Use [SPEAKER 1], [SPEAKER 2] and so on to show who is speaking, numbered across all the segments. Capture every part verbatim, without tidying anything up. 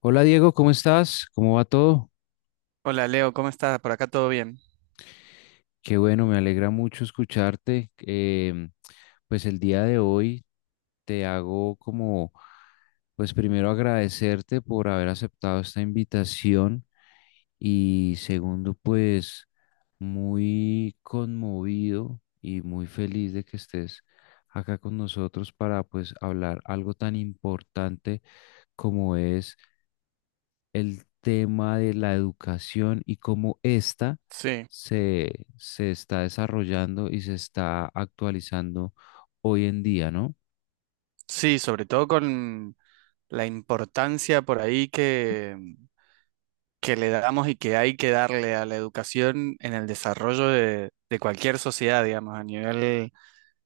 [SPEAKER 1] Hola Diego, ¿cómo estás? ¿Cómo va todo?
[SPEAKER 2] Hola Leo, ¿cómo estás? Por acá todo bien.
[SPEAKER 1] Qué bueno, me alegra mucho escucharte. Em, pues el día de hoy te hago como, pues primero agradecerte por haber aceptado esta invitación y segundo, pues muy conmovido y muy feliz de que estés acá con nosotros para pues hablar algo tan importante como es el tema de la educación y cómo ésta
[SPEAKER 2] Sí,
[SPEAKER 1] se, se está desarrollando y se está actualizando hoy en día, ¿no?
[SPEAKER 2] sí, sobre todo con la importancia por ahí que, que le damos y que hay que darle a la educación en el desarrollo de, de cualquier sociedad, digamos, a nivel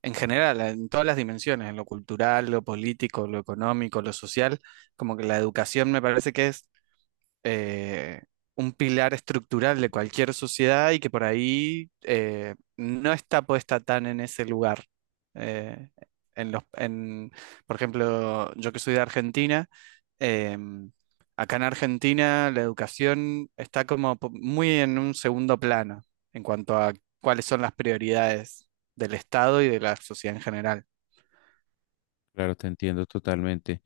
[SPEAKER 2] en general, en todas las dimensiones, en lo cultural, lo político, lo económico, lo social, como que la educación me parece que es eh, un pilar estructural de cualquier sociedad y que por ahí eh, no está puesta tan en ese lugar. Eh, en los, en, por ejemplo, yo que soy de Argentina, em, acá en Argentina la educación está como po- muy en un segundo plano en cuanto a cuáles son las prioridades del Estado y de la sociedad en general.
[SPEAKER 1] Claro, te entiendo totalmente.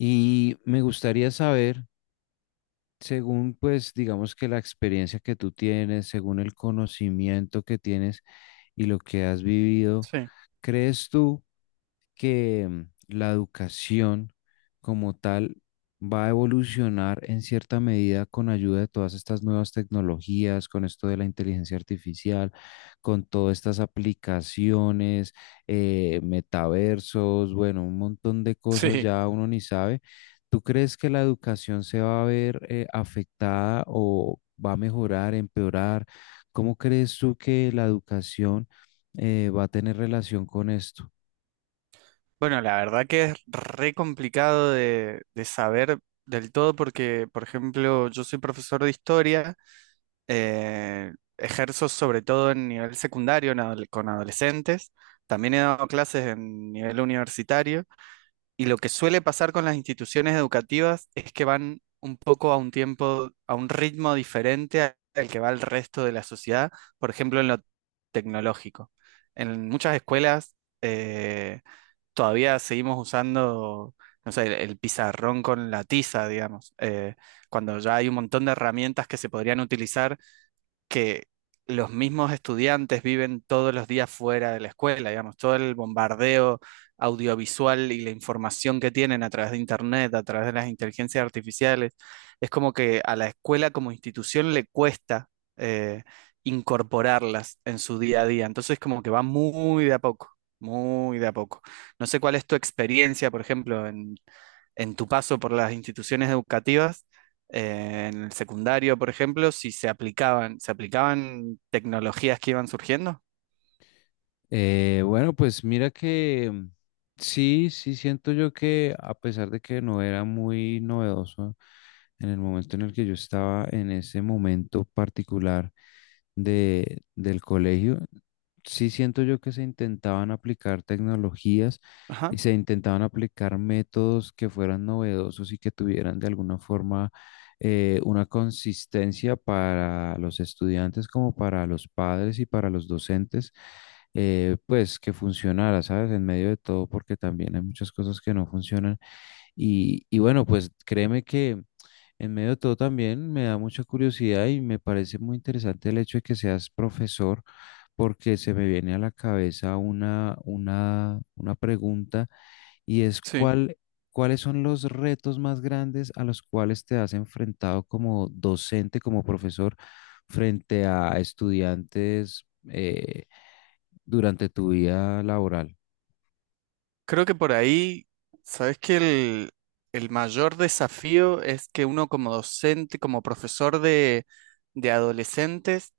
[SPEAKER 1] Y me gustaría saber, según pues digamos que la experiencia que tú tienes, según el conocimiento que tienes y lo que has vivido,
[SPEAKER 2] Sí,
[SPEAKER 1] ¿crees tú que mm, la educación como tal va a evolucionar en cierta medida con ayuda de todas estas nuevas tecnologías, con esto de la inteligencia artificial, con todas estas aplicaciones, eh, metaversos, bueno, un montón de cosas
[SPEAKER 2] sí.
[SPEAKER 1] ya uno ni sabe? ¿Tú crees que la educación se va a ver eh, afectada o va a mejorar, empeorar? ¿Cómo crees tú que la educación eh, va a tener relación con esto?
[SPEAKER 2] Bueno, la verdad que es re complicado de, de saber del todo porque, por ejemplo, yo soy profesor de historia, eh, ejerzo sobre todo en nivel secundario en adole- con adolescentes, también he dado clases en nivel universitario y lo que suele pasar con las instituciones educativas es que van un poco a un tiempo, a un ritmo diferente a- al que va el resto de la sociedad, por ejemplo, en lo tecnológico. En muchas escuelas... eh, todavía seguimos usando, no sé, el, el pizarrón con la tiza, digamos, eh, cuando ya hay un montón de herramientas que se podrían utilizar que los mismos estudiantes viven todos los días fuera de la escuela, digamos, todo el bombardeo audiovisual y la información que tienen a través de Internet, a través de las inteligencias artificiales, es como que a la escuela como institución le cuesta eh, incorporarlas en su día a día. Entonces, como que va muy de a poco, muy de a poco. No sé cuál es tu experiencia, por ejemplo, en, en tu paso por las instituciones educativas eh, en el secundario, por ejemplo, si se aplicaban, se aplicaban tecnologías que iban surgiendo.
[SPEAKER 1] Eh, bueno, pues mira que mm, sí, sí siento yo que a pesar de que no era muy novedoso en el momento en el que yo estaba en ese momento particular de, del colegio, sí siento yo que se intentaban aplicar tecnologías
[SPEAKER 2] Ajá,
[SPEAKER 1] y se intentaban aplicar métodos que fueran novedosos y que tuvieran de alguna forma eh, una consistencia para los estudiantes como para los padres y para los docentes, eh, pues que funcionara, ¿sabes? En medio de todo, porque también hay muchas cosas que no funcionan y, y bueno, pues créeme que en medio de todo también me da mucha curiosidad y me parece muy interesante el hecho de que seas profesor, porque se me viene a la cabeza una, una, una pregunta y es
[SPEAKER 2] sí.
[SPEAKER 1] cuál, cuáles son los retos más grandes a los cuales te has enfrentado como docente, como profesor, frente a estudiantes eh, durante tu vida laboral.
[SPEAKER 2] Creo que por ahí, sabes que el, el mayor desafío es que uno como docente, como profesor de, de adolescentes,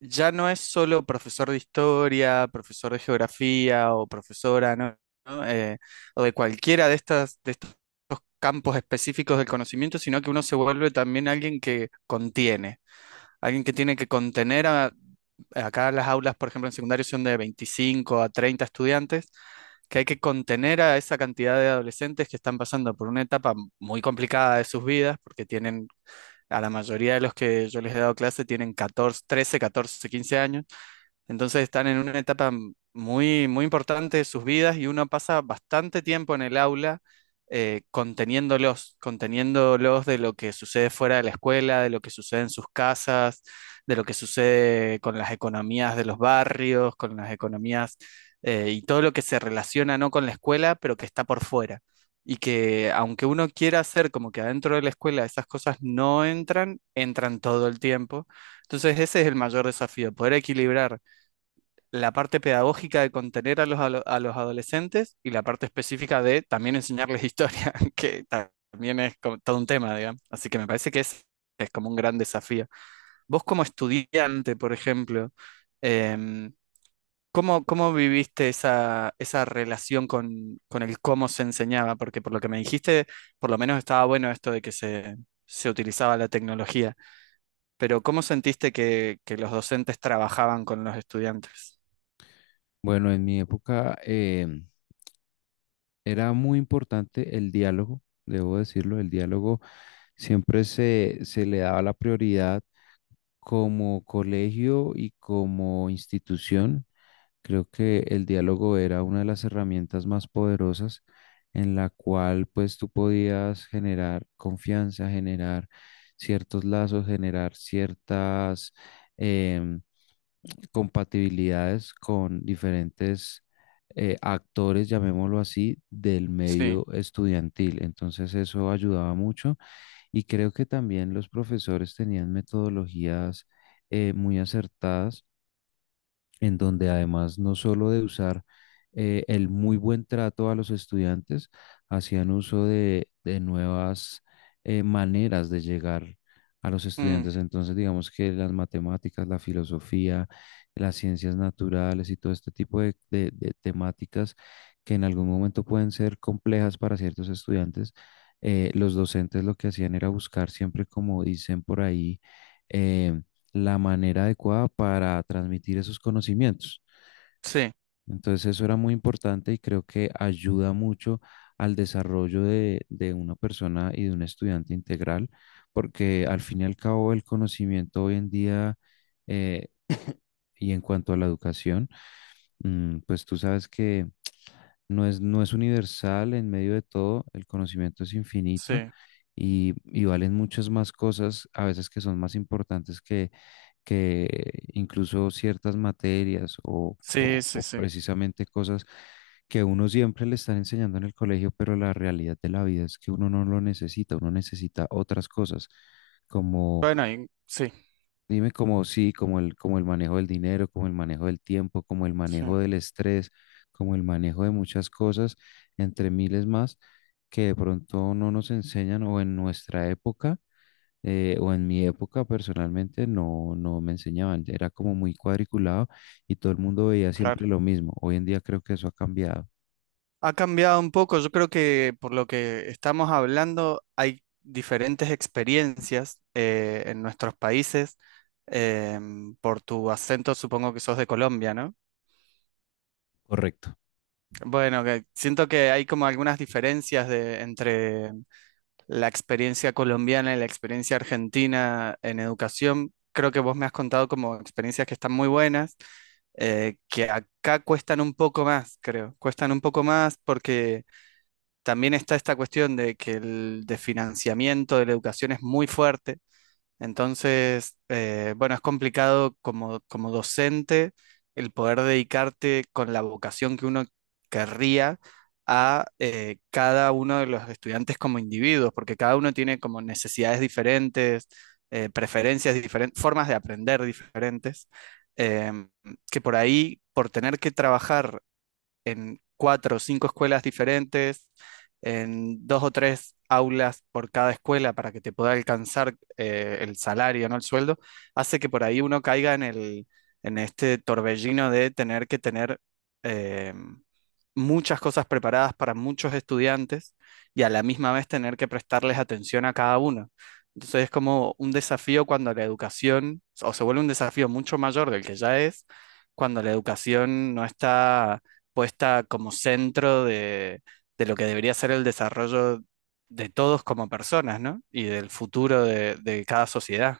[SPEAKER 2] ya no es solo profesor de historia, profesor de geografía o profesora, ¿no? ¿No? Eh, o de cualquiera de estas, de estos campos específicos del conocimiento, sino que uno se vuelve también alguien que contiene. Alguien que tiene que contener a, acá las aulas, por ejemplo, en secundario son de veinticinco a treinta estudiantes, que hay que contener a esa cantidad de adolescentes que están pasando por una etapa muy complicada de sus vidas, porque tienen, a la mayoría de los que yo les he dado clase tienen catorce, trece, catorce, quince años, entonces están en una etapa m- muy, muy importante de sus vidas y uno pasa bastante tiempo en el aula eh, conteniéndolos, conteniéndolos de lo que sucede fuera de la escuela, de lo que sucede en sus casas, de lo que sucede con las economías de los barrios, con las economías eh, y todo lo que se relaciona no con la escuela, pero que está por fuera. Y que aunque uno quiera hacer como que adentro de la escuela esas cosas no entran, entran todo el tiempo. Entonces ese es el mayor desafío, poder equilibrar la parte pedagógica de contener a los, alo- a los adolescentes y la parte específica de también enseñarles historia, que ta- también es como todo un tema, digamos. Así que me parece que es, es como un gran desafío. Vos como estudiante, por ejemplo, em, ¿cómo, cómo viviste esa, esa relación con, con el cómo se enseñaba? Porque por lo que me dijiste, por lo menos estaba bueno esto de que se, se utilizaba la tecnología, pero ¿cómo sentiste que, que los docentes trabajaban con los estudiantes?
[SPEAKER 1] Bueno, en mi época, em, era muy importante el diálogo, debo decirlo, el diálogo siempre se, se le daba la prioridad como colegio y como institución. Creo que el diálogo era una de las herramientas más poderosas en la cual pues tú podías generar confianza, generar ciertos lazos, generar ciertas, eh, compatibilidades con diferentes eh, actores, llamémoslo así, del
[SPEAKER 2] Sí.
[SPEAKER 1] medio estudiantil. Entonces eso ayudaba mucho y creo que también los profesores tenían metodologías eh, muy acertadas en donde además no solo de usar eh, el muy buen trato a los estudiantes, hacían uso de, de nuevas eh, maneras de llegar a los
[SPEAKER 2] Mm.
[SPEAKER 1] estudiantes. Entonces, digamos que las matemáticas, la filosofía, las ciencias naturales y todo este tipo de, de- de temáticas que en algún momento pueden ser complejas para ciertos estudiantes, eh, los docentes lo que hacían era buscar siempre, como dicen por ahí, eh, la manera adecuada para transmitir esos conocimientos.
[SPEAKER 2] Sí,
[SPEAKER 1] Entonces eso era muy importante y creo que ayuda mucho al desarrollo de, de una persona y de un estudiante integral, porque al fin y al cabo el conocimiento hoy en día eh, y en cuanto a la educación, mm, pues tú sabes que no es, no es universal en medio de todo, el conocimiento es infinito
[SPEAKER 2] sí,
[SPEAKER 1] y, y valen muchas más cosas, a veces, que son más importantes que, que incluso ciertas materias o, o-
[SPEAKER 2] sí, sí,
[SPEAKER 1] o
[SPEAKER 2] sí.
[SPEAKER 1] precisamente cosas que uno siempre le están enseñando en el colegio, pero la realidad de la vida es que uno no lo necesita, uno necesita otras cosas.
[SPEAKER 2] Bueno, y- sí,
[SPEAKER 1] Dime, como sí, como el, como el manejo del dinero, como el manejo del tiempo, como el
[SPEAKER 2] sí,
[SPEAKER 1] manejo del estrés, como el manejo de muchas cosas, entre miles más, que de pronto no nos enseñan o en nuestra época, eh, o en mi época personalmente, no, no me enseñaban. Era como muy cuadriculado y todo el mundo veía
[SPEAKER 2] claro.
[SPEAKER 1] siempre lo mismo. Hoy en día creo que eso ha cambiado.
[SPEAKER 2] Ha cambiado un poco, yo creo que por lo que estamos hablando hay diferentes experiencias eh, en nuestros países. Em, por tu acento supongo que sos de Colombia, ¿no? Bueno, que siento que hay como algunas diferencias de, entre la experiencia colombiana y la experiencia argentina en educación. Creo que vos me has contado como experiencias que están muy buenas, eh, que acá cuestan un poco más, creo. Cuestan un poco más porque también está esta cuestión de que el de financiamiento de la educación es muy fuerte entonces, eh, bueno, es complicado como, como docente el poder dedicarte con la vocación que uno querría a eh, cada uno de los estudiantes como individuos, porque cada uno tiene como necesidades diferentes, eh, preferencias diferentes, formas de aprender diferentes, em, que por ahí, por tener que trabajar en cuatro o cinco escuelas diferentes, en dos o tres aulas por cada escuela para que te pueda alcanzar eh, el salario, no el sueldo, hace que por ahí uno caiga en el, en este torbellino de tener que tener eh, muchas cosas preparadas para muchos estudiantes y a la misma vez tener que prestarles atención a cada uno. Entonces es como un desafío cuando la educación, o se vuelve un desafío mucho mayor del que ya es, cuando la educación no está puesta como centro de, de lo que debería ser el desarrollo de todos como personas, ¿no? Y del futuro de, de cada sociedad.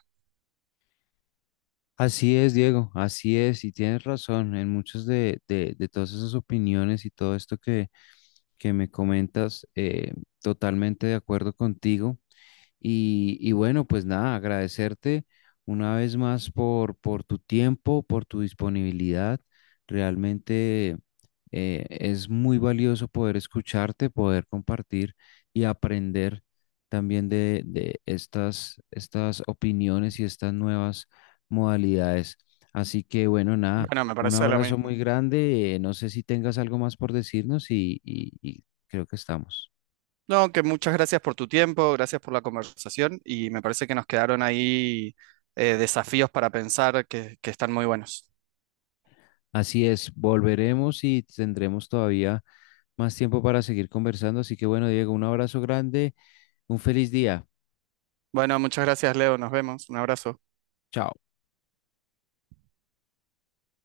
[SPEAKER 1] Así es, Diego, así es, y tienes razón en muchas de, de- de todas esas opiniones y todo esto que, que me comentas, eh, totalmente de acuerdo contigo. Y, y bueno, pues nada, agradecerte una vez más por, por tu tiempo, por tu disponibilidad. Realmente eh, es muy valioso poder escucharte, poder compartir y aprender también de, de estas, estas opiniones y estas nuevas modalidades. Así que bueno, nada,
[SPEAKER 2] Bueno, me
[SPEAKER 1] un
[SPEAKER 2] parece lo
[SPEAKER 1] abrazo muy
[SPEAKER 2] mismo.
[SPEAKER 1] grande. Eh, no sé si tengas algo más por decirnos y, y- y creo que estamos.
[SPEAKER 2] No, que muchas gracias por tu tiempo, gracias por la conversación y me parece que nos quedaron ahí eh, desafíos para pensar que, que están muy buenos.
[SPEAKER 1] Así es, volveremos y tendremos todavía más tiempo para seguir conversando. Así que bueno, Diego, un abrazo grande, un feliz día.
[SPEAKER 2] Bueno, muchas gracias, Leo. Nos vemos. Un abrazo.
[SPEAKER 1] Chao.